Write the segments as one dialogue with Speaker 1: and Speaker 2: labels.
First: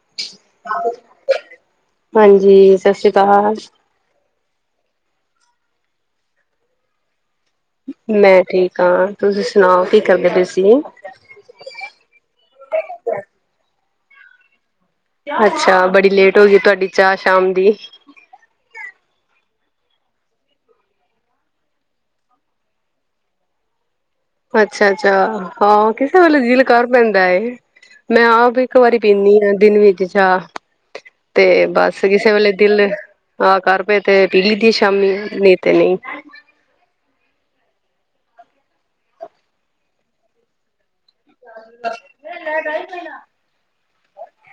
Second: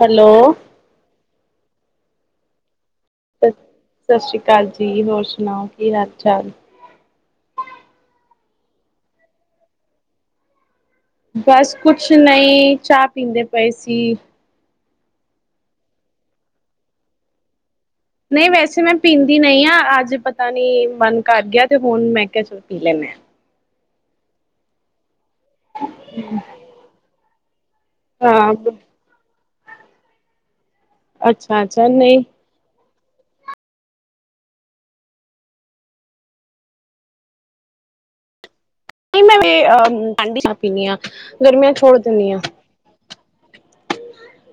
Speaker 1: Hello
Speaker 2: ਹਾਂਜੀ ਸਤ ਸ੍ਰੀ ਅਕਾਲ ਅਕਾਲ
Speaker 1: ਸਤਿ ਸ਼੍ਰੀ ਅਕਾਲ ਜੀ ਹੋਰ ਸੁਣਾਓ ਕੀ ਹਾਲ ਚਾਲ
Speaker 2: ਮੈਂ ਠੀਕ ਹਾਂ ਤੁਸੀਂ ਸੁਣਾਓ ਕੀ ਕਰਦੇ ਤੁਸੀਂ
Speaker 1: ਬਸ ਕੁਛ ਨਹੀਂ ਚਾਹ ਪੀਂਦੇ ਪਏ ਸੀ
Speaker 2: ਅੱਛਾ ਬੜੀ ਲੇਟ ਹੋ ਗਈ ਤੁਹਾਡੀ ਚਾਹ ਸ਼ਾਮ ਦੀ
Speaker 1: ਨਹੀਂ ਵੈਸੇ ਮੈਂ ਪੀਂਦੀ ਨਹੀਂ ਆਾਂ ਅੱਜ ਪਤਾ ਨੀ ਮਨ ਕਰ ਗਿਆ ਤੇ ਹੁਣ ਮੈਂ ਕ ਚ ਪੀ ਲੈਂ ਮੈਂ
Speaker 2: ਅੱਛਾ ਅੱਛਾ ਹਾਂ ਕਿਸੇ ਵੇਲੇ ਦਿਲ ਕਰ ਪੈਂਦਾ ਮੈਂ
Speaker 1: ਆ। ਹਾਂ
Speaker 2: ਆਪ ਇੱਕ ਵਾਰੀ ਪੀਂਦੀ ਹਾਂ ਦਿਨ ਵਿੱਚ ਚਾਹ ਤੇ
Speaker 1: ਅੱਛਾ ਅੱਛਾ
Speaker 2: ਬਸ
Speaker 1: ਨਹੀਂ
Speaker 2: ਕਿਸੇ ਵੇਲੇ ਦਿਲ ਆਹ ਕਰ ਪਏ ਤੇ ਪੀ ਲਈ ਦੀ ਸ਼ਾਮੀ ਨਹੀਂ ਤੇ ਨਹੀਂ
Speaker 1: ਨਹੀਂ ਮੈਂ ਠੰਡੀ ਚਾਹਪੀਦੀ ਹਾਂ ਗਰਮੀਆਂ ਛੋੜ ਦਿੰਦੀ ਹਾਂ
Speaker 2: ਗ ਮਈ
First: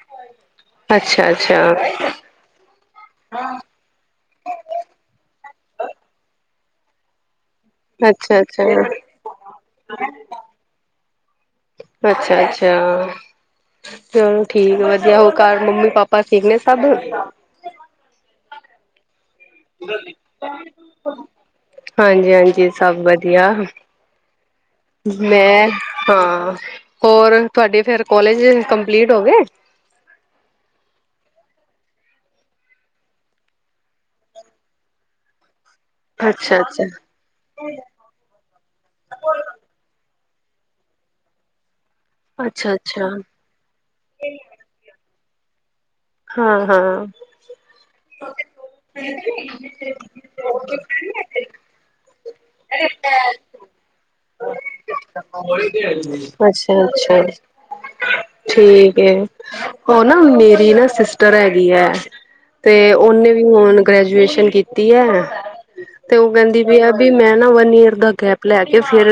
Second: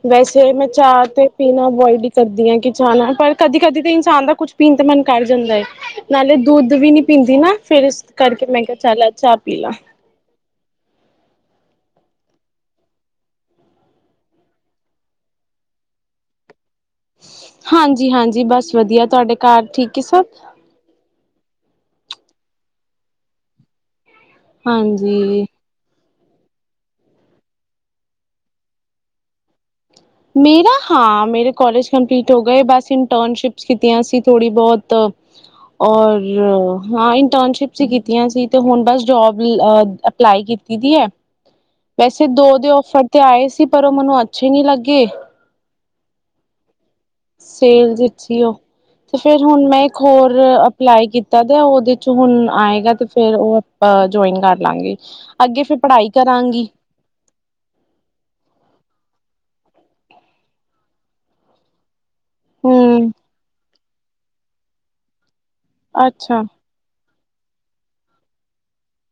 Speaker 1: ਵੈਸੇ ਮੈਂ ਚਾਹ ਤੇ
Speaker 2: ਅੱਛਾ
Speaker 1: ਪੀਣਾ
Speaker 2: ਅੱਛਾ
Speaker 1: ਅਵੋਇਡ ਸਰਦੀਆਂ ਕਿ ਜਾਣਾ ਪਰ ਕਦੀ ਕਦੀ ਤਾਂ ਇਨਸਾਨ ਦਾ ਕੁੱਝ ਪੀਨ ਨੂੰ ਮਨ ਕਰ ਜਾਂਦਾ ਹੈ ਨਾਲੇ ਦੁੱਧ ਵੀ ਨੀ ਪੀਂਦੀ ਨਾ। ਫੇਰ ਇਸ
Speaker 2: ਅੱਛਾ
Speaker 1: ਕਰਕੇ ਮੈਂ ਕਿਹਾ
Speaker 2: ਅੱਛਾ
Speaker 1: ਚਾਹ ਲੈ ਚਾਹ ਪੀ ਲਾ।
Speaker 2: ਅੱਛਾ, ਅੱਛਾ ਚਲੋ ਠੀਕ ਵਧੀਆ। ਹੋਰ ਘਰ ਮੰਮੀ ਪਾਪਾ ਠੀਕ ਨੇ ਸਭ?
Speaker 1: ਹਾਂਜੀ, ਹਾਂਜੀ ਬਸ ਵਧੀਆ। ਤੁਹਾਡੇ ਘਰ ਠੀਕ ਏ ਸਭ?
Speaker 2: ਹਾਂਜੀ, ਹਾਂਜੀ ਸਭ ਵਧੀਆ।
Speaker 1: ਹਾਂਜੀ।
Speaker 2: ਮੈਂ ਹਾਂ ਹੋਰ ਤੁਹਾਡੇ ਫੇਰ ਕੋਲੇਜ ਕੰਪਲੀਟ ਹੋ ਗਏ?
Speaker 1: ਮੇਰਾ ਹਾਂ ਮੇਰੇ ਕੋਲਜ ਕੰਪਲੀਟ ਹੋ ਗਏ ਬਸ ਇੰਟਰਨਸ਼ਿਪਸ ਕੀਤੀਆਂ ਸੀ ਥੋੜ੍ਹੀ ਬਹੁਤ
Speaker 2: ਹ [inaudible]
Speaker 1: ਔਰ ਹਾਂ ਇੰਟਰਨਸ਼ਿਪ ਚ ਕੀਤੀ ਆਂ ਸੀ ਤੇ ਹੁਣ ਬਸ ਜੋਬ ਅ ਅਪਲਾਈ ਕੀਤੀ ਦੀ ਹੈ [unintelligible] ਵੈਸੇ ਦੋ ਦੇ
Speaker 2: ਅੱਛਾ
Speaker 1: ਔਫਰ
Speaker 2: ਅੱਛਾ।
Speaker 1: ਤੇ ਆਏ ਸੀ ਪਰ ਉਹ ਮੈਨੂੰ ਅੱਛੇ ਨੀ ਲੱਗੇ
Speaker 2: ਹਾਂ ਹਾਂ
Speaker 1: ਸੇਲ ਜਿੱ ਸੀਓ [unintelligible] ਤੇ ਫਿਰ ਹੁਣ ਮੈਂ ਇੱਕ ਹੋਰ ਅਪਲਾਈ ਕੀਤਾ ਤੇ ਉਹਦੇ ਚ ਹੁਣ ਆਏਗਾ ਤੇ ਫਿਰ ਉਹ ਅ ਜੁਆਇਨ ਕਰ ਲਾਂਗੇ ਅੱਗੇ ਫਿਰ ਪੜ੍ਹਾਈ ਕਰਾਂਗੀ
Speaker 2: ਅੱਛਾ ਅੱਛਾ ਠੀਕ ਹੈ ਉਹ ਨਾ ਮੇਰੀ ਨਾ ਸਿਸਟਰ ਹੈਗੀ ਹੈ ਤੇ
Speaker 1: ਹੂੰ
Speaker 2: ਉਹਨੇ ਵੀ ਹੁਣ ਗ੍ਰੈਜੂਏਸ਼ਨ ਕੀਤੀ ਹੈ ਤੇ ਉਹ
Speaker 1: ਅੱਛਾ
Speaker 2: ਕਹਿੰਦੀ ਵੀ ਮੈਂ ਨਾ ਵਨ ਈਅਰ ਦਾ ਗੈਪ ਲੈ ਕੇ ਫਿਰ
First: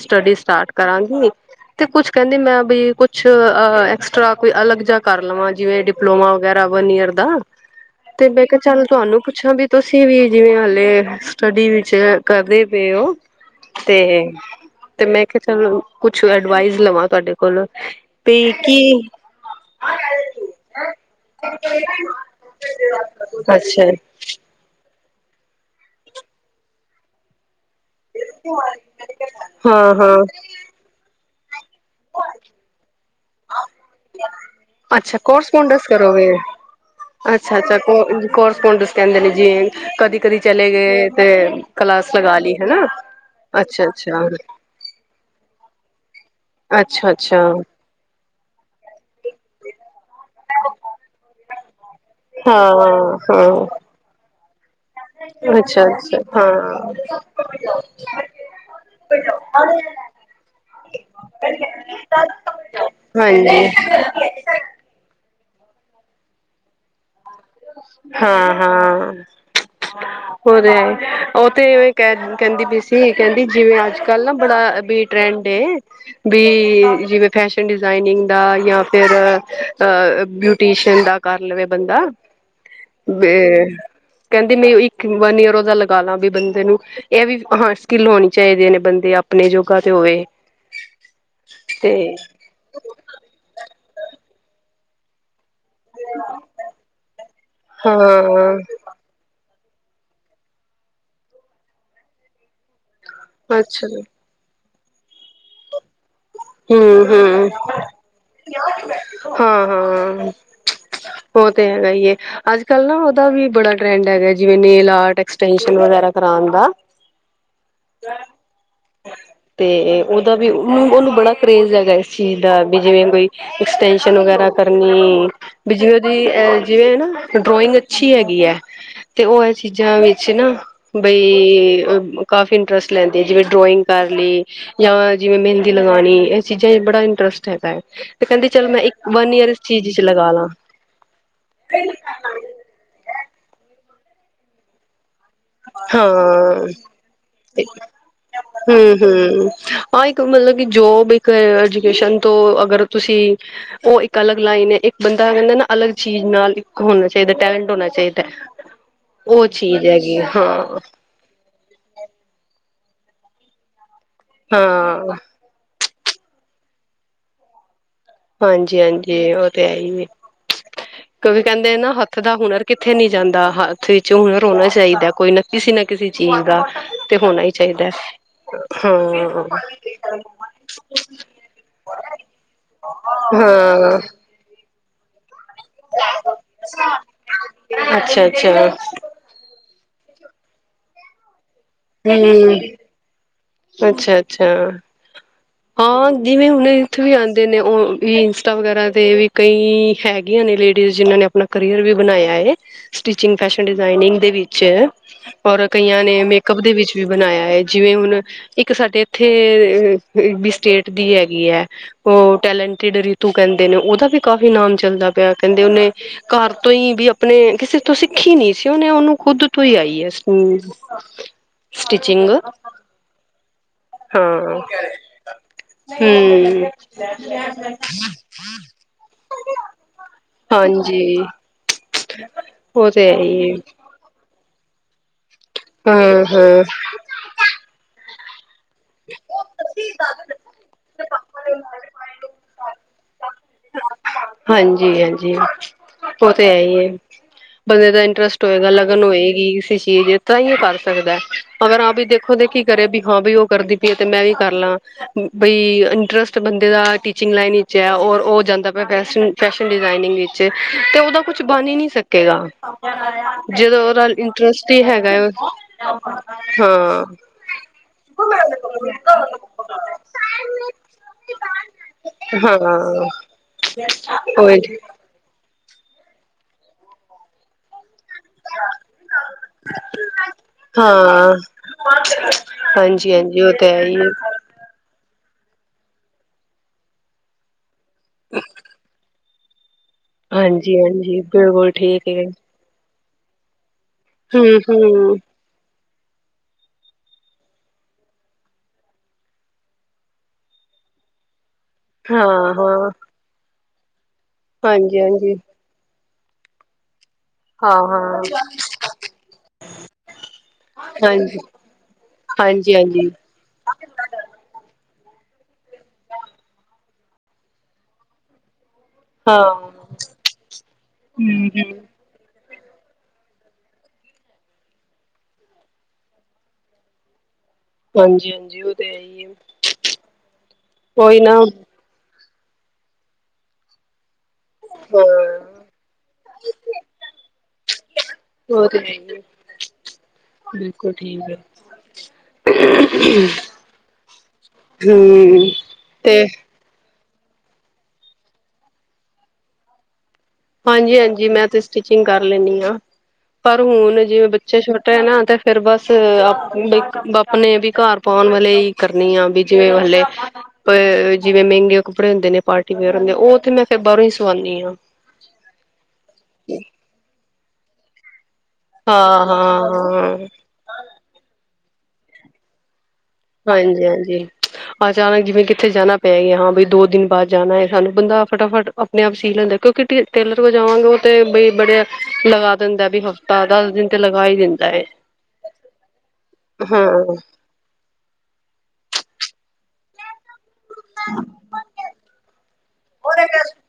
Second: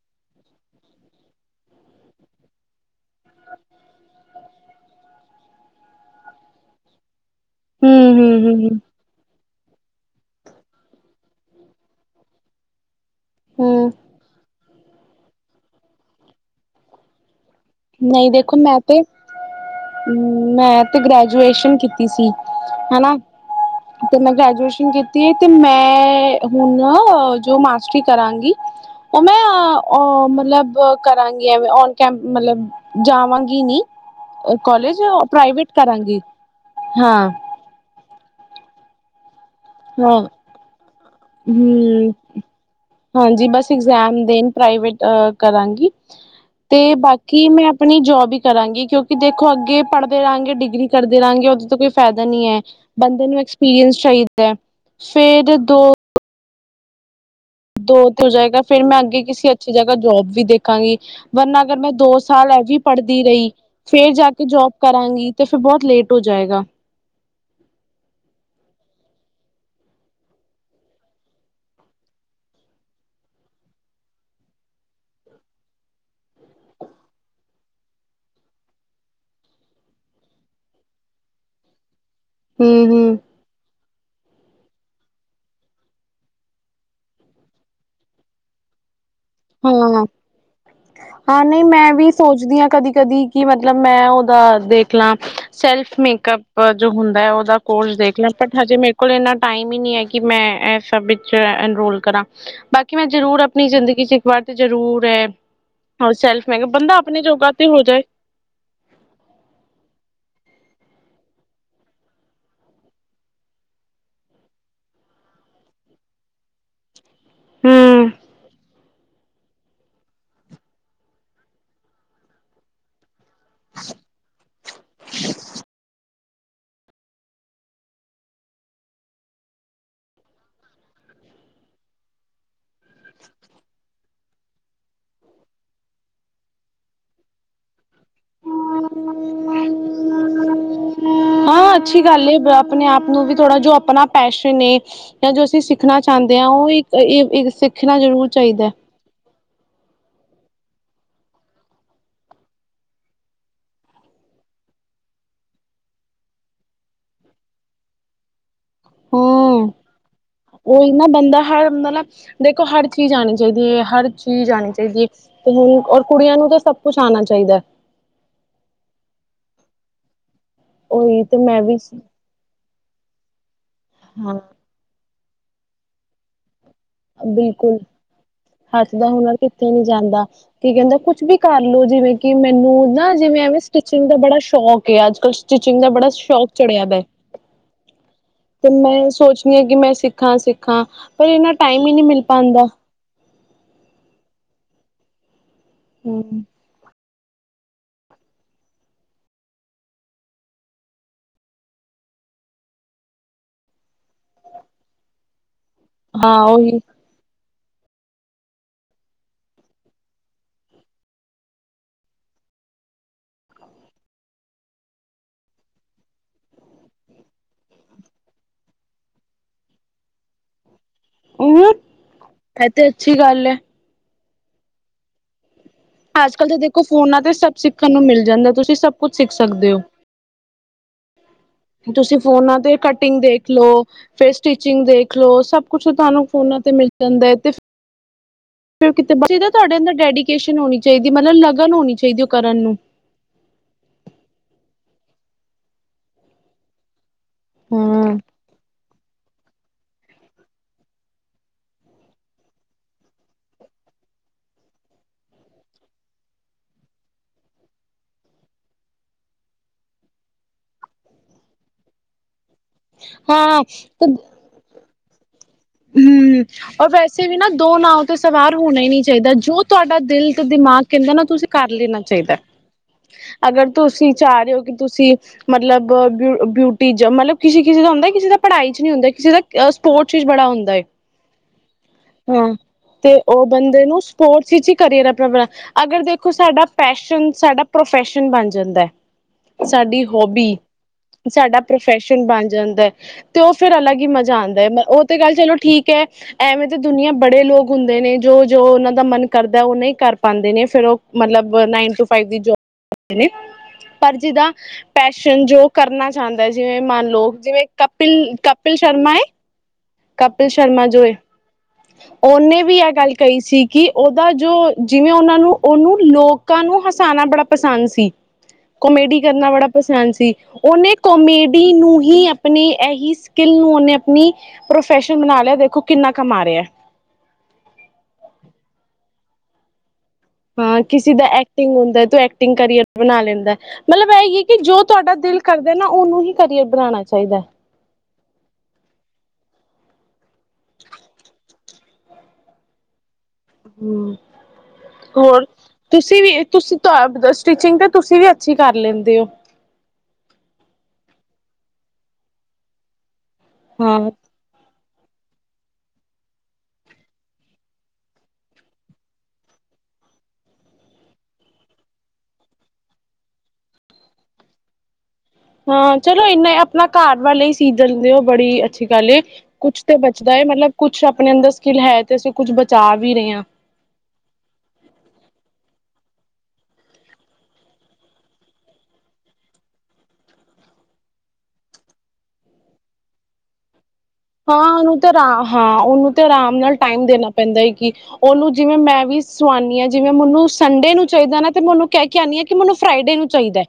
Speaker 2: ਸਟਡੀ ਸਟਾਰਟ ਕਰਾਂਗੀ ਤੇ ਕੁਛ ਕਹਿੰਦੀ ਮੈਂ ਬ ਕੁਛ ਐਕਸਟਰਾ ਕੋਈ ਅਲੱਗ ਜਿਹਾ ਕਰ ਲਵਾਂ ਜਿਵੇਂ ਡਿਪਲੋਮਾ ਵਗੈਰਾ ਵਨ ਈਅਰ ਦਾ ਤੇ ਮੈਂ ਕਿਹਾ
Speaker 1: ਹੂੰ-ਹੂੰ-ਹੂੰ-ਹੂੰ। ਹੂੰ। ਹੂੰ,
Speaker 2: ਚੱਲ ਤੁਹਾਨੂੰ ਪੁੱਛਾਂ ਵੀ ਤੁਸੀਂ ਵੀ ਜਿਵੇਂ ਹਾਲੇ ਸਟੱਡੀ ਵਿੱਚ ਕਰਦੇ ਪਏ ਹੋ
Speaker 1: ਹੂੰ, ਹੂੰ
Speaker 2: ਤੇ ਮੈਂ ਕਿਹਾ ਚਲੋ ਕੁਛ ਅਡਵਾਈਜ਼ ਲਵਾਂ ਤੁਹਾਡੇ ਕੋਲ
Speaker 1: ਨਹੀਂ
Speaker 2: ਵੀ
Speaker 1: ਦੇਖੋ ਮੈਂ ਤੇ
Speaker 2: ਕੀ
Speaker 1: ਮੈਂ ਤੇ ਗ੍ਰੈਜੂਏਸ਼ਨ ਕੀਤੀ ਸੀ ਹਨਾ
Speaker 2: ਅੱਛਾ
Speaker 1: ਤੇ ਮੈਂ ਗ੍ਰੈਜੂਏਸ਼ਨ ਕੀਤੀ ਹੈ ਤੇ ਮੈਂ ਹੁਣ ਜੋ ਮਾ ਕਰਾਂਗੀ ਉਹ ਮੈਂ
Speaker 2: ਹਾਂ ਹਾਂ
Speaker 1: ਮਤਲਬ ਕਰਾਂਗੀਆਂ ਓਨ ਕੈਂਪ ਮਤਲਬ ਜਾ ਾਂਗੀ ਨੀ ਕੋਾਲਜ
Speaker 2: ਅੱਛਾ
Speaker 1: ਪ੍ਰਾਈਵੇਟ
Speaker 2: ਕੋਰਸਪੋਂਡਸ
Speaker 1: ਕਰਾਂਗੀ
Speaker 2: ਕਰੋਗੇ
Speaker 1: ਹਾਂ [unintelligible]
Speaker 2: ਅੱਛਾ ਅੱਛਾ ਕਰੇਸਪੋਂਡੇਨਸ ਕਹਿੰਦੇ ਨੇ ਜੀ ਕਦੀ
Speaker 1: ਹੂੰ
Speaker 2: ਕਦੀ ਚਲੇ ਗਏ ਤੇ ਕਲਾਸ ਲਗਾ ਲਈ ਹਨਾ
Speaker 1: ਹਾਂਜੀ ਬਸ
Speaker 2: ਅੱਛਾ
Speaker 1: ਇਗਜ਼ਾਮ
Speaker 2: ਅੱਛਾ
Speaker 1: ਦੇਣ ਪ੍ਰਾਈਵੇਟ ਕਰਾਂਗੀ ਤੇ
Speaker 2: ਅੱਛਾ ਅੱਛਾ
Speaker 1: ਬਾਕੀ ਮੈਂ ਆਪਣੀ ਜੋਬ ਹੀ ਕਰਾਂਗੇ ਕਿਉਂਕਿ ਦੇਖੋ ਅੱਗੇ ਪੜ੍ਹਦੇ ਰਹਾਂਗੇ ਡਿਗਰੀ ਕਰਦੇ ਰਹਾਂਗੇ ਉਦ ਤੋਂ ਕੋਈ ਫਾਇਦਾ ਨੀ ਹੈ
Speaker 2: ਹਾਂ
Speaker 1: ਬੰਦੇ ਨੂੰ
Speaker 2: ਹਾਂ
Speaker 1: ਐਕਸਪੀਰੀਅੰਸ ਚਾਹੀਦਾ ਹੈ ਫੇਰ ਦੋ
Speaker 2: ਅੱਛਾ ਅੱਛਾ ਹਾਂ
Speaker 1: ਦੋ ਤੇ ਹੋ [unintelligible] ਜਾਏਗਾ ਫੇਿਰ ਮੈਂ ਅੱਗੇ ਕਿਸੇ ਅੱਛੀ ਜਗ੍ਹਾ ਜੋਬ ਵੀ ਦੇਖਾਂਗੀ ਵਰਨਾ ਅਗਰ ਮੈਂ ਦੋ ਸਾਲ ਐਵੀ ਪੜ੍ਹਦੀ ਰਹੀ
Speaker 2: ਹਾਂਜੀ
Speaker 1: ਫੇਰ ਜਾ ਕੇ ਜੋਬ ਕਰਾਂਗੀ ਤੇ ਫਿਰ ਬਹੁਤ ਲੇਟ ਹੋ ਜਾਏਗਾ
Speaker 2: ਹਾਂ ਹਾਂ ਹੋ ਰਿਹਾ ਉਹ ਤੇ ਐਵੇਂ ਕਹਿੰਦੀ ਵੀ ਸੀ ਕਹਿੰਦੀ ਜਿਵੇਂ ਅੱਜ ਕੱਲ ਨਾ ਬੜਾ ਬੀ ਟਰੈਂਡ ਹੈ ਵੀ ਜਿਵੇਂ ਫੈਸ਼ਨ ਡਿਜ਼ਾਇਨਿੰਗ ਦਾ ਜਾਂ ਫਿਰ ਬਿਊਟੀਸ਼ਨ ਦਾ ਕਰ ਲਵੇ ਬੰਦਾ
Speaker 1: ਹਮ
Speaker 2: ਵ ਕਹਿੰਦੇ ਮੈਂ ਇੱਕ ਵਨ ਈਅਰ ਉਹਦਾ ਲਗਾ ਲਾ ਵੀ ਬੰਦੇ ਨੂੰ ਇਹ ਵੀ ਹਾਂ ਸਕਿੱਲ ਹੋਣੀ ਚਾਹੀਦੀ ਨੇ ਬੰਦੇ ਆਪ
Speaker 1: ਹਾਂ ਹਾਂ ਨਹੀਂ ਮੈਂ ਵੀ
Speaker 2: ਤੇ
Speaker 1: ਸੋਚਦੀ ਹਾਂ ਕਦੀ ਕਦੀ ਕੀ ਮਤਲਬ ਮੈਂ ਉਹਦਾ ਦੇਖ ਲਾਂ ਸੈਲਫ ਮੇਕਅਪ ਜੋ ਹੁੰਦਾ ਹੈ ਉਹਦਾ ਕੋਰਸ ਦੇਖ ਲੈ ਬਟ
Speaker 2: ਹਾਂ,
Speaker 1: ਹਜੇ ਮ [unintelligible] ਕੋਲ ਇੰਨਾ ਟਾਈਮ ਹੀ ਨੀ ਹੈ ਕਿ ਮੈਂ ਇਹ ਸਭ ਵਿੱਚ ਇਨਰੋਲ ਕਰਾਂ ਬਾਕੀ ਕਿ ਮੈਂ ਜ਼ਰੂਰ ਆਪਣੀ
Speaker 2: ਅੱਛਾ ਜੀ।
Speaker 1: ਜ਼ਿੰਦਗੀ ਚ ਇੱਕ ਵਾਰ ਤੇ ਜ਼ਰੂਰ ਹੈ ਉਹ ਸੈਲਫ ਮੈਂ ਕਿਹਾ ਬੰਦਾ ਆਪਣੇ ਜੋਗਾ ਤੇ ਹੋ ਜਾਏ
Speaker 2: ਹਾਂ ਹਾਂ ਉਹ ਤੇ ਹੈਗਾ ਏ ਅੱਜਕੱਲ੍ਹ ਨਾ ਉਹਦਾ ਵੀ ਬੜਾ ਟਰੈਂਡ ਹੈਗਾ ਜਿਵੇ ਨੇਲ ਆਰਟ ਐਕਸਟੈਨਸ਼ਨ ਵਗੈਰਾ ਕਰਵਾਉਣ ਦਾ
Speaker 1: ਹਮ
Speaker 2: ਤੇ ਉਹਦਾ ਵੀ ਉਹਨੂੰ ਉਹਨੂੰ ਬੜਾ ਕਰੇਜ ਹੈਗਾ ਇਸ ਚੀਜ਼ ਦਾ ਵੀ ਜਿਵੇਂ ਕੋਈ ਐਕਸਟੈਂਸ਼ਨ ਵਗੈਰਾ ਕਰਨੀ ਬ ਜਿਵੇਂ ਦੀ ਜਿਵੇਂ ਨਾ ਡਰੋਇੰਗ ਅੱਛੀ ਹੈਗੀ ਹੈ ਤੇ ਉਹ ਇਹ ਚੀਜ਼ਾਂ ਵਿੱਚ ਨਾ ਬਈ ਕਾਫੀ ਇੰਟਰਸਟ ਲੈਂਦੀ ਆ ਜਿਵੇਂ ਡਰੋਇੰਗ ਕਰ ਲਈ ਜਾਂ ਜਿਵੇਂ ਮਹਿੰਦੀ ਲਗਾਉਣੀ ਇਹ ਚੀਜ਼ਾਂ ਚ ਬੜਾ ਇੰਟਰਸਟ ਹੈਗਾ ਹੈ ਤੇ ਕਹਿੰਦੀ ਚਲ ਮੈਂ ਇੱਕ ਵਨ ਈਅਰ ਇਸ ਚੀਜ਼ ਚ ਲਗਾ ਲਾ
Speaker 1: ਹਾਂ ਅੱਛੀ ਗੱਲ ਹੈ ਆਪਣੇ ਆਪ ਨੂੰ ਵੀ ਥੋੜਾ ਜੋ ਆਪਣਾ ਪੈਸ਼ਨ ਜਾਂ ਜੋ ਅਸੀਂ ਸਿੱਖਣਾ ਚਾਹੁੰਦੇ ਹਾਂ ਉਹ ਇੱਕ ਸਿੱਖਣਾ ਜ਼ਰੂਰ ਚਾਹੀਦਾ ਹੈ
Speaker 2: ਹਮ ਹਾਂ ਇੱਕ ਮਤਲਬ ਕਿ ਜੋਬ ਇੱਕ ਐਜੂਕੇਸ਼ਨ ਤੋਂ ਅਗਰ ਤੁਸੀਂ ਉਹ ਇੱਕ ਅਲੱਗ ਲਾਈਨ ਹੈਏ ਬੰਦਾ ਕਹਿੰਦਾ ਨਾ ਅਲੱਗ ਚੀਜ਼ ਨਾਲ ਇੱਕ ਹੋਣਾ ਚਾਹੀਦਾ ਟੈਲੈਂਟ ਹੋਣਾ ਚਾਹੀਦਾ ਉਹ
Speaker 1: ਹਮ
Speaker 2: ਚੀਜ਼ ਹੈਗੀ ਆ
Speaker 1: ਉਹੀ ਨਾ ਬੰਦਾ ਹਰ ਮਤਲਬ ਦੇਖੋ ਹਰ ਚੀਜ਼ ਆਉਣੀ ਚਾਹੀਦੀ ਹੈ ਹਰ ਚੀਜ਼ ਆਉਣੀ ਚਾਹੀਦੀ ਹੈ
Speaker 2: ਹਾਂ-ਹਾਂ
Speaker 1: ਤੇ ਹੁਣ ਔਰ ਕੁੜੀਆਂ ਨੂੰ ਤਾਂ ਸਭ ਕੁਛ ਆਉਣਾ ਚਾਹੀਦਾ
Speaker 2: ਹਾਂਜੀ ਹਾਂਜੀ ਉਹ ਤੇ ਹੈ ਹੀ ਵੀ
Speaker 1: ਉਹੀ ਤੇ
Speaker 2: ਕਿਕਿ
Speaker 1: ਮੈਂ
Speaker 2: ਕਹਿੰਦੇ
Speaker 1: ਵੀ
Speaker 2: ਨਾ ਹੱਥ ਦਾ ਹੁਨਰ ਕਿੱਥੇ ਨੀ ਜਾਂਦਾ ਹੱਥ ਵਿੱਚ
Speaker 1: ਹਾਂ
Speaker 2: ਹੁਨਰ ਹੋਣਾ ਚਾਹੀਦਾ ਕੋਈ ਨਾ ਕਿਸੇ ਨਾ ਕਿਸੇ ਚੀਜ਼ ਦਾ ਤੇ ਹੋਣਾ
Speaker 1: ਬਿਲਕੁਲ
Speaker 2: ਚਾਹੀਦਾ
Speaker 1: ਹੱਥ ਦਾ ਹੁਨਰ
Speaker 2: ਹਾਂ
Speaker 1: ਕਿੱਥੇ ਨੀ ਜਾਂਦਾ ਕੀ ਕਹਿੰਦਾ ਕੁਛ ਵੀ ਕਰਲੋ ਜਿਵੇਂ ਕਿ ਮੈਨੂੰ ਨਾ ਜਿਵੇਂ ਐਵੇਂ
Speaker 2: ਹਾਂ
Speaker 1: ਸਟਿਚਿੰਗ ਦਾ ਬੜਾ ਸ਼ੌਕ ਏ ਅੱਜ ਕੱਲ ਟੀਚਿੰਗ ਦਾ ਬੜਾ ਸ਼ੌਕ ਚੜਿਆ ਦਾ
Speaker 2: ਅੱਛਾ-ਅੱਛਾ
Speaker 1: ਤੇ ਮੈਂ ਸੋਚ ਕਿ ਮੈਂ ਸਿੱਖਾਂ ਸਿੱਖਾਂ ਪਰ ਇਹਨਾਂ
Speaker 2: ਹਮ ਅੱਛਾ ਅੱਛਾ ਹਾਂ ਜਿਵੇਂ ਹੁਣ ਉੱਥੇ ਵੀ ਆਉਂਦੇ ਨੇ ਉਹ ਵੀ ਇੰਸਟਾ ਵਗੈਰਾ 'ਤੇ ਵੀ ਕਈ ਹੈਗੀਆਂ ਨੇ ਲੇਡੀਜ਼ ਜਿਨ੍ਹਾਂ ਨੇ ਆਪ ਆਪਣਾ ਕਰੀਅਰ ਵੀ ਬਣਾਇਆ ਹੈ ਸਟਿਚਿੰਗ ਫੈਸ਼ਨ ਡਿਜ਼ਾਇਨਿੰਗ ਦੇ ਵਿੱਚ ਔਰ ਕਈਆਂ ਨੇ
Speaker 1: ਹਾਂ
Speaker 2: ਮੇਕਅਪ ਦੇ
Speaker 1: ਉਹੀ
Speaker 2: ਵਿੱਚ ਵੀ ਬਣਾਇਆ ਹੈ ਜਿਵੇਂ ਹੁਣ ਇੱਕ ਸਾਡੇ ਇੱਥੇ ਵੀ ਸਟੇਟ ਦੀ ਹੈਗੀ ਹੈ ਉਹ ਟੈਲੈਂਟਿਡ ਰੀਤੂ ਕਹਿੰਦੇ ਨੇ ਉਹਦਾ ਵੀ ਕਾਫੀ ਇਾਮ ਚੱਲਦਾ ਪਿਆ ਕਹਿੰਦੇ ਉਹਨੇ ਘਰ ਤੋਂ ਹੀ ਵੀ ਆਪਣੇ ਕਿਸੇ ਤੋਂ ਸਿੱਖੀ ਨੀ ਸੀ ਉਹਹਨੇ ਉਹਨੂੰ ਖੁਦ ਤੋਂ ਹੀ ਆਈ ਹੈ ਸਟੀਿਚਿੰਗ
Speaker 1: ਤੇ ਅੱਛੀ ਗੱਲ ਹੈ
Speaker 2: ਹਾਂ
Speaker 1: ਅੱਜ ਕੱਲ੍ਹ ਤਾਂ ਦੇਖੋ ਫੋਨਾਂ ਤੇ ਸਭ ਸਿੱਖਣ ਨੂੰ ਮਿਲ ਜਾਂਦਾ ਤੁਸੀਂ ਸਭ ਕੁਛ ਸਿੱਖ ਸਕਦੇ ਹੋ।
Speaker 2: ਹਮ ਹਾਂਜੀ
Speaker 1: ਤੁਸੀਂ ਫੋਨਾਂ ਤੇ
Speaker 2: ਉਹ ਹੈ
Speaker 1: ਕਟਿੰਗ
Speaker 2: ਹੀ
Speaker 1: ਦੇਖ
Speaker 2: ਏ।
Speaker 1: ਲੋ ਫੇਿਰ ਸਟਿਚਿੰਗ ਦੇਖ ਖਲੋ ਸਭ ਕੁੱਛ ਤੁਹਾਨੂੰ ਫੋਨਾਂ ਤੇ ਮਿਲ ਜਾਂਦਾ ਹੈ ਤੇ
Speaker 2: ਹ
Speaker 1: ਕਿਦਾ ਤੁਹਾਡੇ ਅੰਦਰ ਡੈਡੀਕੇਸ਼ਨ ਹੋਣੀ ਚਾਹੀਦੀ ਮਤਲਬ ਲਗਨ ਹੋਣੀ ਚਾਹੀਦੀ ਉਹ ਕਰਨ ਨੂੰ
Speaker 2: ਹਾਂਜੀ ਹਾਂਜੀ ਉਹ ਤੇ ਹੈ ਹੀ ਹੈ ਬੰਦੇ ਦਾ
Speaker 1: ਹਮ
Speaker 2: ਇੰਟਰਸਟ ਹੋਏਗਾ ਲਗਨ ਹੋਏਗੀ ਕਿਸ ਚੀਜ਼ ਤਾਂ ਹੀ ਉਹ ਕਰ ਸਕਦਾ ਅਗਰ ਆਪ ਵੀ ਦੇਖੋ ਦੇਖੀ ਕਰੇ ਵੀ ਹਾਂ ਵੀ ਉਹ ਕਰਦੀ ਪਈਏ ਤੇ ਮੈਂ ਵੀ ਕਰ ਲਾਂ ਬਈ ਇੰਟਰਸਟ ਬੰਦੇ ਦਾ ਟੀਚਿੰਗ ਲਾਈਨ ਵਿਚ ਹੈ ਔਰ ਉਹ ਜਾਂਦਾ ਪਿਆ ਵ ਫੈਸ਼ਨ ਡਿਜ਼ਾਇਨਿੰਗ ਵਿੱਚ ਤੇ ਉਹਦਾ ਕੁਛ ਬਣ ਹੀ ਨੀ ਸਕੇਗਾ
Speaker 1: ਹਾਂ
Speaker 2: ਜਦੋਂ
Speaker 1: ਤੇ
Speaker 2: ਰਲ ਇੰਟਰਸਟ ਹੀ ਹੈਗਾ
Speaker 1: ਹਮ ਔਰ,
Speaker 2: ਹਾਂ
Speaker 1: ਵੈਸੇ ਵੀ ਨਾ ਦੋ ਨਾਂਵ ਤੇ ਸਵਾਰ ਹੋਣਾ ਹੀ ਨੀ ਚਾਹੀਦਾ, ਜੋ ਤੁਹਾਡਾ ਦਿਲ ਤੇ ਦਿਮਾਗ ਕਹਿੰਦੇ ਨਾ, ਔ ਤੁਸੀਂ ਕਰ ਲੈਣਾ ਚਾਹੀਦਾ।
Speaker 2: ਹਾਂ
Speaker 1: ਅਗਰ ਤੁਸੀਂ ਚਾਹ ਰਹੇ ਹੋ, ਕਿ
Speaker 2: ਓਹੀ
Speaker 1: ਤੁਸੀਂ ਮਤਲਬ ਬਊ ਬਿਊਟੀ ਚ, ਮਤਲਬ ਕਿੇ ਕਿਸੇ ਦਾ ਹੁੰਦਾ ਕਿਸੇ ਦਾ ਪੜਾਈ ਚ ਨਹੀਂ ਹੁੰਦਾ, ਕਿਸੇ ਦਾ ਸਪੋਰਟਸ ਚ ਬੜਾ ਹੁੰਦਾ। ਏ।
Speaker 2: ਹਾਂ
Speaker 1: ਹਾਂ ਤੇ
Speaker 2: ਹਾਂਜੀ-ਹਾਂਜੀ
Speaker 1: ਉਹ
Speaker 2: ਤੇ ਹੈ
Speaker 1: ਬੰਦੇ
Speaker 2: ਹੀ
Speaker 1: ਨੂੰ
Speaker 2: ਏ।
Speaker 1: ਸਪੋਰਟਸ ਅੀ ਕਰੀਅਰ ਆਪਣਾਣਾ ਅਗਰ ਦੇਖੋ ਸਾਡਾ ਪੈਸ਼ਨ ਸਾਡਾ ਪ੍ਰੋਫੈਸ਼ਨ ਬਣ ਜਾਂਦਾ ਸਾਡੀ ਹੋਬੀ
Speaker 2: ਹਾਂਜੀ-ਹਾਂਜੀ,
Speaker 1: ਸਾਡਾ
Speaker 2: ਬਿਲਕੁਲ ਠੀਕ ਏ।
Speaker 1: ਪ੍ਰੋਫੈਸ਼ਨ ਬਣ ਜਾਂਦਾ ਤੇ ਉਹ ਫਿਰ ਅਲੱਗ ਹੀ ਮਜ਼ਾ ਆਉਂਦਾ ਹੈ ਉਹ
Speaker 2: ਹੂੰ-ਹੂੰ,
Speaker 1: ਤੇ ਗੱਲ ਚਲੋ ਠੀਕ ਹੈ ਐਵੇਂ ਤੇ ਦੁਨੀਆਂ ਬੜੇ ਲੋਕ ਹੁੰਦੇ ਨੇ ਜੋ ਜੋ ਉਹਨਾਂ ਦਾ ਮਨ ਕਰਦਾ ਉਹ ਨਹੀਂ ਕਰ ਪਾਉਂਦੇ ਨੇ ਫੇਿਰ ਉਹ ਮਤਲਬ ਨਾਈਨ ਫਵ ਦੀ
Speaker 2: ਹਾਂ-ਹਾਂ,
Speaker 1: ਜੋਬਦੇ ਨੇ ਪਰ ਜਿਦਾ
Speaker 2: ਹਾਂਜੀ-ਹਾਂਜੀ।
Speaker 1: ਪੈਸ਼ਨ ਜੋ ਕਰਨਾ ਚਾਹੁੰਦਾ ਹੈ ਜਿਵੇਂ ਮੰਨ ਲਓ ਜਿਵੇਂ ਕਪਿਲ
Speaker 2: ਹਾਂ-ਹਾਂ,
Speaker 1: ਕਪਿਲ ਸ਼ਰਮਾ ਏ ਕਪਿਲ ਸ਼ਰਮਾ ਜੋ ਹੈ
Speaker 2: ਹਾਂਜੀ,
Speaker 1: ਉਹਨੇ ਵੀ ਇਹ
Speaker 2: ਹਾਂਜੀ-ਹਾਂਜੀ,
Speaker 1: ਗੱਲ ਕਹੀ ਸੀ ਕਿ ਉਹਦਾ ਜੋ ਜਿਵੇਂ ਉਹਨਾਂ ਨੂੰ ਉਹਨੂੰ ਲੋਕਾਂ ਨੂੰ ਹਸਾਉਣਾ ਬੜਾ ਪਸੰਦ ਸੀ ਕੋਮੇਡੀ ਕਰਨਾ
Speaker 2: ਹਾਂ।
Speaker 1: ਬੜਾ ਪਸੰਦ ਸੀ ਉਹਨੇ ਕੋਮੇਡੀ ਨੂੰ ਹੀ ਆਪਣੀ ਇਹੀ ਸਕਿੱਲ ਨੂੰ ਉਹਨੇ ਆਪਣੀ ਪ੍ਰੋਫੈਸ਼ਨ ਬਣਾ ਲਿਆ, ਦੇਖੋ ਕਿੰਨਾ ਕਮਾ ਰਿਹਾ ਐ।
Speaker 2: ਹਾਂਜੀ ਹਾਂਜੀ, ਉਹ ਤੇ ਹੈ ਹੀ ਐ।
Speaker 1: ਹਾਂ ਕਿਸੇ ਦਾ ਐਕਟਿੰਗ ਹੁੰਦਾ ਤੂੰ ਐਕਟਿੰਗ ਕਰੀਅਰ ਬਣਾ ਲੈਂਦਾ, ਮਤਲਬ ਇਹ ਹੀ ਕਿ ਜੋ ਤੁਹਾਡਾ ਦਿਲ ਕਰਦਾ ਨਾ, ਉਹਨੂੰ ਹੀ ਕੈਰੀਅਰ ਬਣਾਉਣਾ ਚਾਹੀਦਾ
Speaker 2: ਔ ਤੇ ਹੈ ਹੀ ਐ, ਬਿਲਕੁਲ ਠੀਕ ਐ। ਹ [unintelligible]
Speaker 1: ਹੂ, ਹੋਰ, ਤੁਸੀਂ
Speaker 2: ਤੇ
Speaker 1: ਵੀ ਤੁਸੀਂ ਤੇ ਆਪ, ਸਟਿਚਿੰਗ ਤੇ ਤੁਸੀਂ ਵੀ ਅੱਛੀ ਕਰ ਲੈਂਦੇ ਹੋ।
Speaker 2: ਹਾਂਜੀ ਹਾਂਜੀ, ਮੈਂ ਤੇ ਸਟਿਚਿੰਗ ਕਰ ਲੈਂਦੀ ਹਾਂ ਪਰ ਹੁਣ
Speaker 1: ਹਾਂ।
Speaker 2: ਜਿਵੇਂ ਬੱਚੇ ਛੋਟੇ ਐ ਨਾ, ਤੇ ਫਰ ਬਸ ਆਪ ਆਪਣੇ ਵੀ ਘਰ ਪਾਉਣ ਵਾਲੇ ਕਰਨੀ ਆ, ਬਈ ਜਿਵੇਂ ਹਲੇ ਜਿਵੇਂ ਮਹਿੰਗੇ ਕੱਪੜੇ ਹੁੰਦੇ ਨੇ, ਪਾਰਟੀ ਵੇਅਰ ਹੁੰਦੇ ਆ, ਉਹ ਤੇ ਮੈਂ ਫੇਰ ਬਾਹਰੋਂ ਹੀ ਸਵਾਉਂਦੀ ਹਾਂ। ਅੱਛ
Speaker 1: ਹਾਂ ਚਲੋ ਇਨਾ ਆਪਣਾ ਘਰ ਵਾਰ ਲਈ ਸੀ ਦਿੰਦੇ ਹੋ, ਬੜੀ ਅੱਛੀ ਅੱਛੀ ਗਲ ਏ,
Speaker 2: ਹਾਂ ਹਾਂ
Speaker 1: ਕੁਛ ਤੇ
Speaker 2: ਹਾਂ
Speaker 1: ਬਚਦਾ ਏ, ਮਤਲਬ ਕੁਛ ਆਪਣੇ ਅੰਦਰ ਸਕਿੱਲ ਹੈ ਤੇ ਅਸੀਂ ਕੁਛ ਬਚਾ ਵੀ ਰਹੇ ਹਾਂ।
Speaker 2: ਹਾਂਜੀ ਹਾਂਜੀ ਅਚਾਨਕ ਜਿਵੇਂ ਕਿੱਥੇ ਜਾਣਾ ਪੈ ਗਿਆ, ਹਾਂ ਬਈ ਦੋ ਦਿਨ ਬਾਅਦ ਜਾਣਾ ਹੈ, ਸਾਨੂੰ ਬੰਦਾ ਫਟਾਫਟ ਆਪਣੇ ਆਪ ਸੀ ਲੈਂਦੇ, ਕਿਉਂਕਿ ਟੇਲਰ ਕੋ ਜਾਵਾਂਗੇ ਉਹ ਤੇ ਬਈ ਬੜੇ ਲਗਾ ਦਿੰਦਾ, ਵੀ ਹਫ਼ਤਾ ਦਸ ਦਿਨ ਤੇ ਲਗਾ ਹੀ ਦਿੰਦਾ
Speaker 1: ਹਾਂ
Speaker 2: ਹੈ
Speaker 1: ਉਹਨੂੰ ਤੇ ਆਰਾ, ਹਾਂ ਉਹਨੂੰ ਤੇ ਆਰਾਮ ਨਾਲ
Speaker 2: ਹਾਂ
Speaker 1: ਟਾਈਮ ਦੇਣਾ ਪੈਂਦਾ ਹੈ, ਕਿ ਉਹਨੂੰ ਜਿਵੇਂ ਮੈਂ ਵੀ ਸਵਾਉਦੀ ਹਾਂ, ਜਿਵੇਂ ਮੈਨੂੰ ਸੰਡੇ ਨੂੰ ਚਾਹੀਦਾ ਨਾ ਤੇ ਮੈਨੂੰ ਕਹਿ ਕਹਿੰਨੀ ਆ, ਕਿ ਮੈਨੂੰ ਫਰਾਈ ਡੇ ਨੂੰ ਚਾਹੀਦਾ ਹੈ।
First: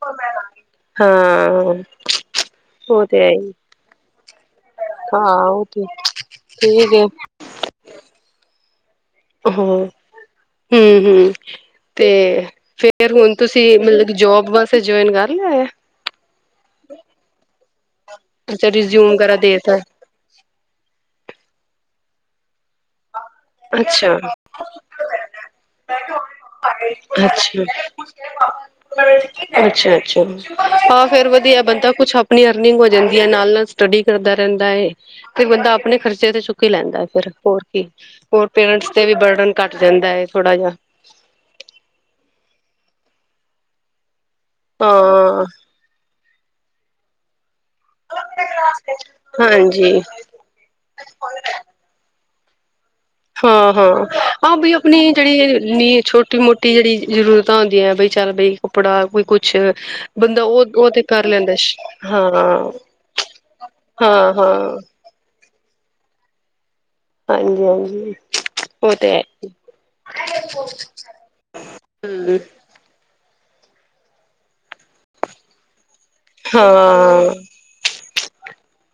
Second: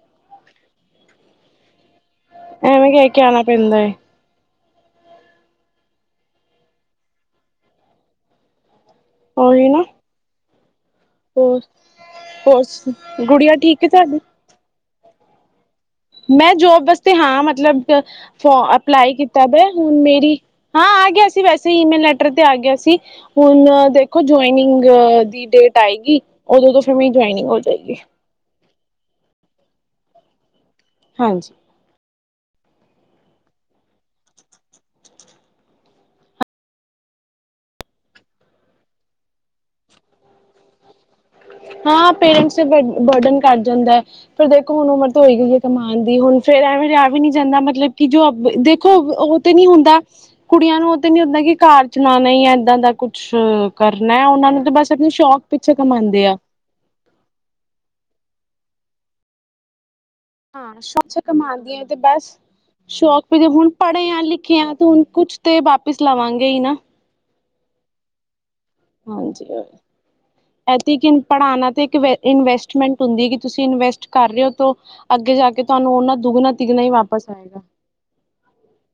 Speaker 2: ਹਾਂ
Speaker 1: ਐਵੇਂ
Speaker 2: ਉਹ
Speaker 1: ਕਹਿ
Speaker 2: ਤੇ
Speaker 1: ਕੇ
Speaker 2: ਹੈ
Speaker 1: ਆਉਣਾ
Speaker 2: ਹੀ ਐ।
Speaker 1: ਪੈਂਦਾ ਹੈ
Speaker 2: ਹਾਂ ਉਹ ਤੇ, ਠੀਕ ਹੈ
Speaker 1: ਔ ਹੀ ਨਾ
Speaker 2: ਹੂ ਹੂ,
Speaker 1: ਹੋਰ
Speaker 2: ਤੇ
Speaker 1: ਹੋਰ
Speaker 2: ਫੇਰ ਹੁਣ
Speaker 1: ਗੁੜੀਆ
Speaker 2: ਤੁਸੀਂ
Speaker 1: ਠੀਕ ਹੈ
Speaker 2: ਮਤਲਬ ਕੀ,
Speaker 1: ਤੁਹਾਡੀ
Speaker 2: ਜੋਬ ਵਾਸਤੇ ਫਿਰ ਜੋਇਨ ਕਰੱ ਲੇਯਾ ਹੋਯਾ
Speaker 1: ਮੈਂ ਜੋਬ ਵਾਸਤੇ ਹਾਂ ਮਤਲਬ ਫੋ
Speaker 2: ਅੱਛਾ ਰਿਜ਼ਿਊਮ
Speaker 1: ਅਪਲਾਈ
Speaker 2: ਵਗੈਰਾ
Speaker 1: ਕੀਤਾ ਪਿਆ,
Speaker 2: ਦੇਤਾ
Speaker 1: ਹੁਣ ਮੇਰੀ ਹਾਂ ਆ ਗਿਆ ਸੀ ਵੈਸੇ, ਈਮੇਲ ਲੈਟਰ ਤੇ ਆ ਗਿਆ ਸੀ ਹੁਣ
Speaker 2: ਅੱਛਾ।
Speaker 1: ਦੇਖੋ ਜੁਆਇਨਿੰਗ ਦੀ ਡੇਟ ਆਏਗੀ, ਉਦੋਂ ਤੋਂ ਫਿਰ ਮੇਰੀ ਜੁਇਨਿੰਗ ਹੋ
Speaker 2: ਅੱਛਾ।
Speaker 1: ਜਾਏਗੀ।
Speaker 2: ਅੱਛਾ ਅੱਛਾ, ਹਾਂ ਫੇਰ
Speaker 1: ਹਾਂਜੀ
Speaker 2: ਵਧੀਆ, ਬੰਦਾ ਕੁਛ ਆਪਣੀ ਅਰਨਿੰਗ ਹੋ ਜਾਂਦੀ ਹੈ, ਨਾਲ ਨਾਲ ਸਟੱਡੀ ਕਰਦਾ ਰਹਿੰਦਾ ਹੈ। ਫਿਰ ਬੰਦਾ, ਆਪਣੇ ਖਰਚੇ ਤੇ ਚੁੱਕ ਹੀ ਲੈਂਦਾ ਫਿਰ ਹੋਰ ਕੀ ਹੋਰ ਪੇਰੈਂਟਸ ਤੇ ਵੀ ਬਰਡਨ ਘੱਟ ਜਾਂਦਾ ਹੈ, ਥੋੜਾ ਜਿਹਾ।
Speaker 1: ਹਾਂ ਪੇਰੈਂਟਸ, ਤੇ ਬਰਡਨ ਕਟ ਜਾਂਦਾ ਹੈ। ਹੁਣ ਦੇਖੋ ਹੁਣ ਉਮਰ ਥੋੜੀ ਤੇ
Speaker 2: ਹਾਂ
Speaker 1: ਹੋ ਹੀ ਗਈ ਹੈ, ਕਮਾ ਹਾਂਜੀ, ਹੁਣ ਫੇਰ ਐਵੇਂ ਰਿਆ ਵੀ ਨੀ ਜਾਂਦਾ, ਮਤਲਬ ਕਿ ਜੋ ਅਬ, ਦੇਖੋ ਉਹ ਤੇ ਨੀ
Speaker 2: ਹਾਂਜੀ
Speaker 1: ਹੁੰਦਾ ਕੁੜੀਆਂ ਨੂੰ ਉਹ ਤੇ ਨੀ ਹੁੰਦਾ, ਕਿ ਕਾਰ ਚਲਾਣਾ ਈ, ਏਦਾਂ ਦਾ ਕੁ
Speaker 2: ਹਾਂ-ਹਾਂ, ਆਹ ਬੀ ਅਪਣੀ
Speaker 1: ਸ਼ੌਕ
Speaker 2: ਜੇਹੜੀ
Speaker 1: ਪਿੱਛੇ
Speaker 2: ਨੀ,
Speaker 1: ਕਮਾਉਂਦੇ ਆ
Speaker 2: ਛੋਟੀ ਮੋ ਟੀ ਜੇਹੜੀ ਜਰੂਰਤਾਂ ਹੁੰਦੀਆਂ, ਬਈ ਚੱਲ ਬਈ ਕੱਪੜਾ ਕੋਈ ਕੁਛ ਬੰਦਾ ਉਹ
Speaker 1: ਹਾਂ
Speaker 2: ਉਹ ਤੇ ਕਰ
Speaker 1: ਸ਼ੌਛਕ
Speaker 2: ਲੈਂਦਾ
Speaker 1: ਮਾਰਦੀਆਂ ਤੇ
Speaker 2: ਹਾਂ
Speaker 1: ਬਸ, ਸ਼ੌਕ ਵੀ ਵੇ ਹੁਣ ਪੜ੍ਹੇ ਆ,
Speaker 2: ਹਾਂ
Speaker 1: ਲਿਖੇ ਆ,
Speaker 2: ਹਾਂ
Speaker 1: ਤੇ ਹੁਣ ਕੁਛ ਤੇ ਵਾਪਿਸ ਲਵਾਂਗੇ ਹੀ ਨਾ।
Speaker 2: ਹਾਂਜੀ ਹਾਂਜੀ। ਉਹ ਤੇ ਹੈ
Speaker 1: ਹਾਂਜੀ, ਇੱਥੇ ਇੱਕ ਪੜ੍ਹਾਉਣਾ ਤੇ ਇੱਨਵੇਸ
Speaker 2: ਹਮ
Speaker 1: ਇਨਵੈਸਟ ਹੁੰਦੀ, ਕਿ ਤੁਸੀਂ ਇਨਵੈਸਟ ਕਰ ਰਹੇ ਹੋ ਅੱਗੇ ਜਾ ਕੇ ਤੁਹਾਨੂੰ ਉਹਨਾ ਦੁਗਣਾ ਤਿਗਣਾ ਹੀ ਵਾਪਸ
Speaker 2: ਹਾਂ
Speaker 1: ਆਏਗਾ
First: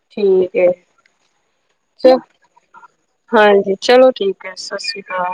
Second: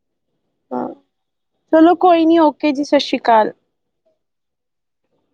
Speaker 2: ਠੀਕ ਹੈ,
Speaker 1: ਹਾਂ ਚਲੋ
Speaker 2: ਚ
Speaker 1: ਕੋਈ ਨੀ ਓਕੇ ਜੀ ਸਤਿ ਸ਼੍ਰੀ ਅਕਾਲ
Speaker 2: ਹਾਂਜੀ ਚਲੋ ਠੀਕ ਔ ਕੇ ਸਤਿ ਸ਼੍ਰੀ ਅਕਾਲ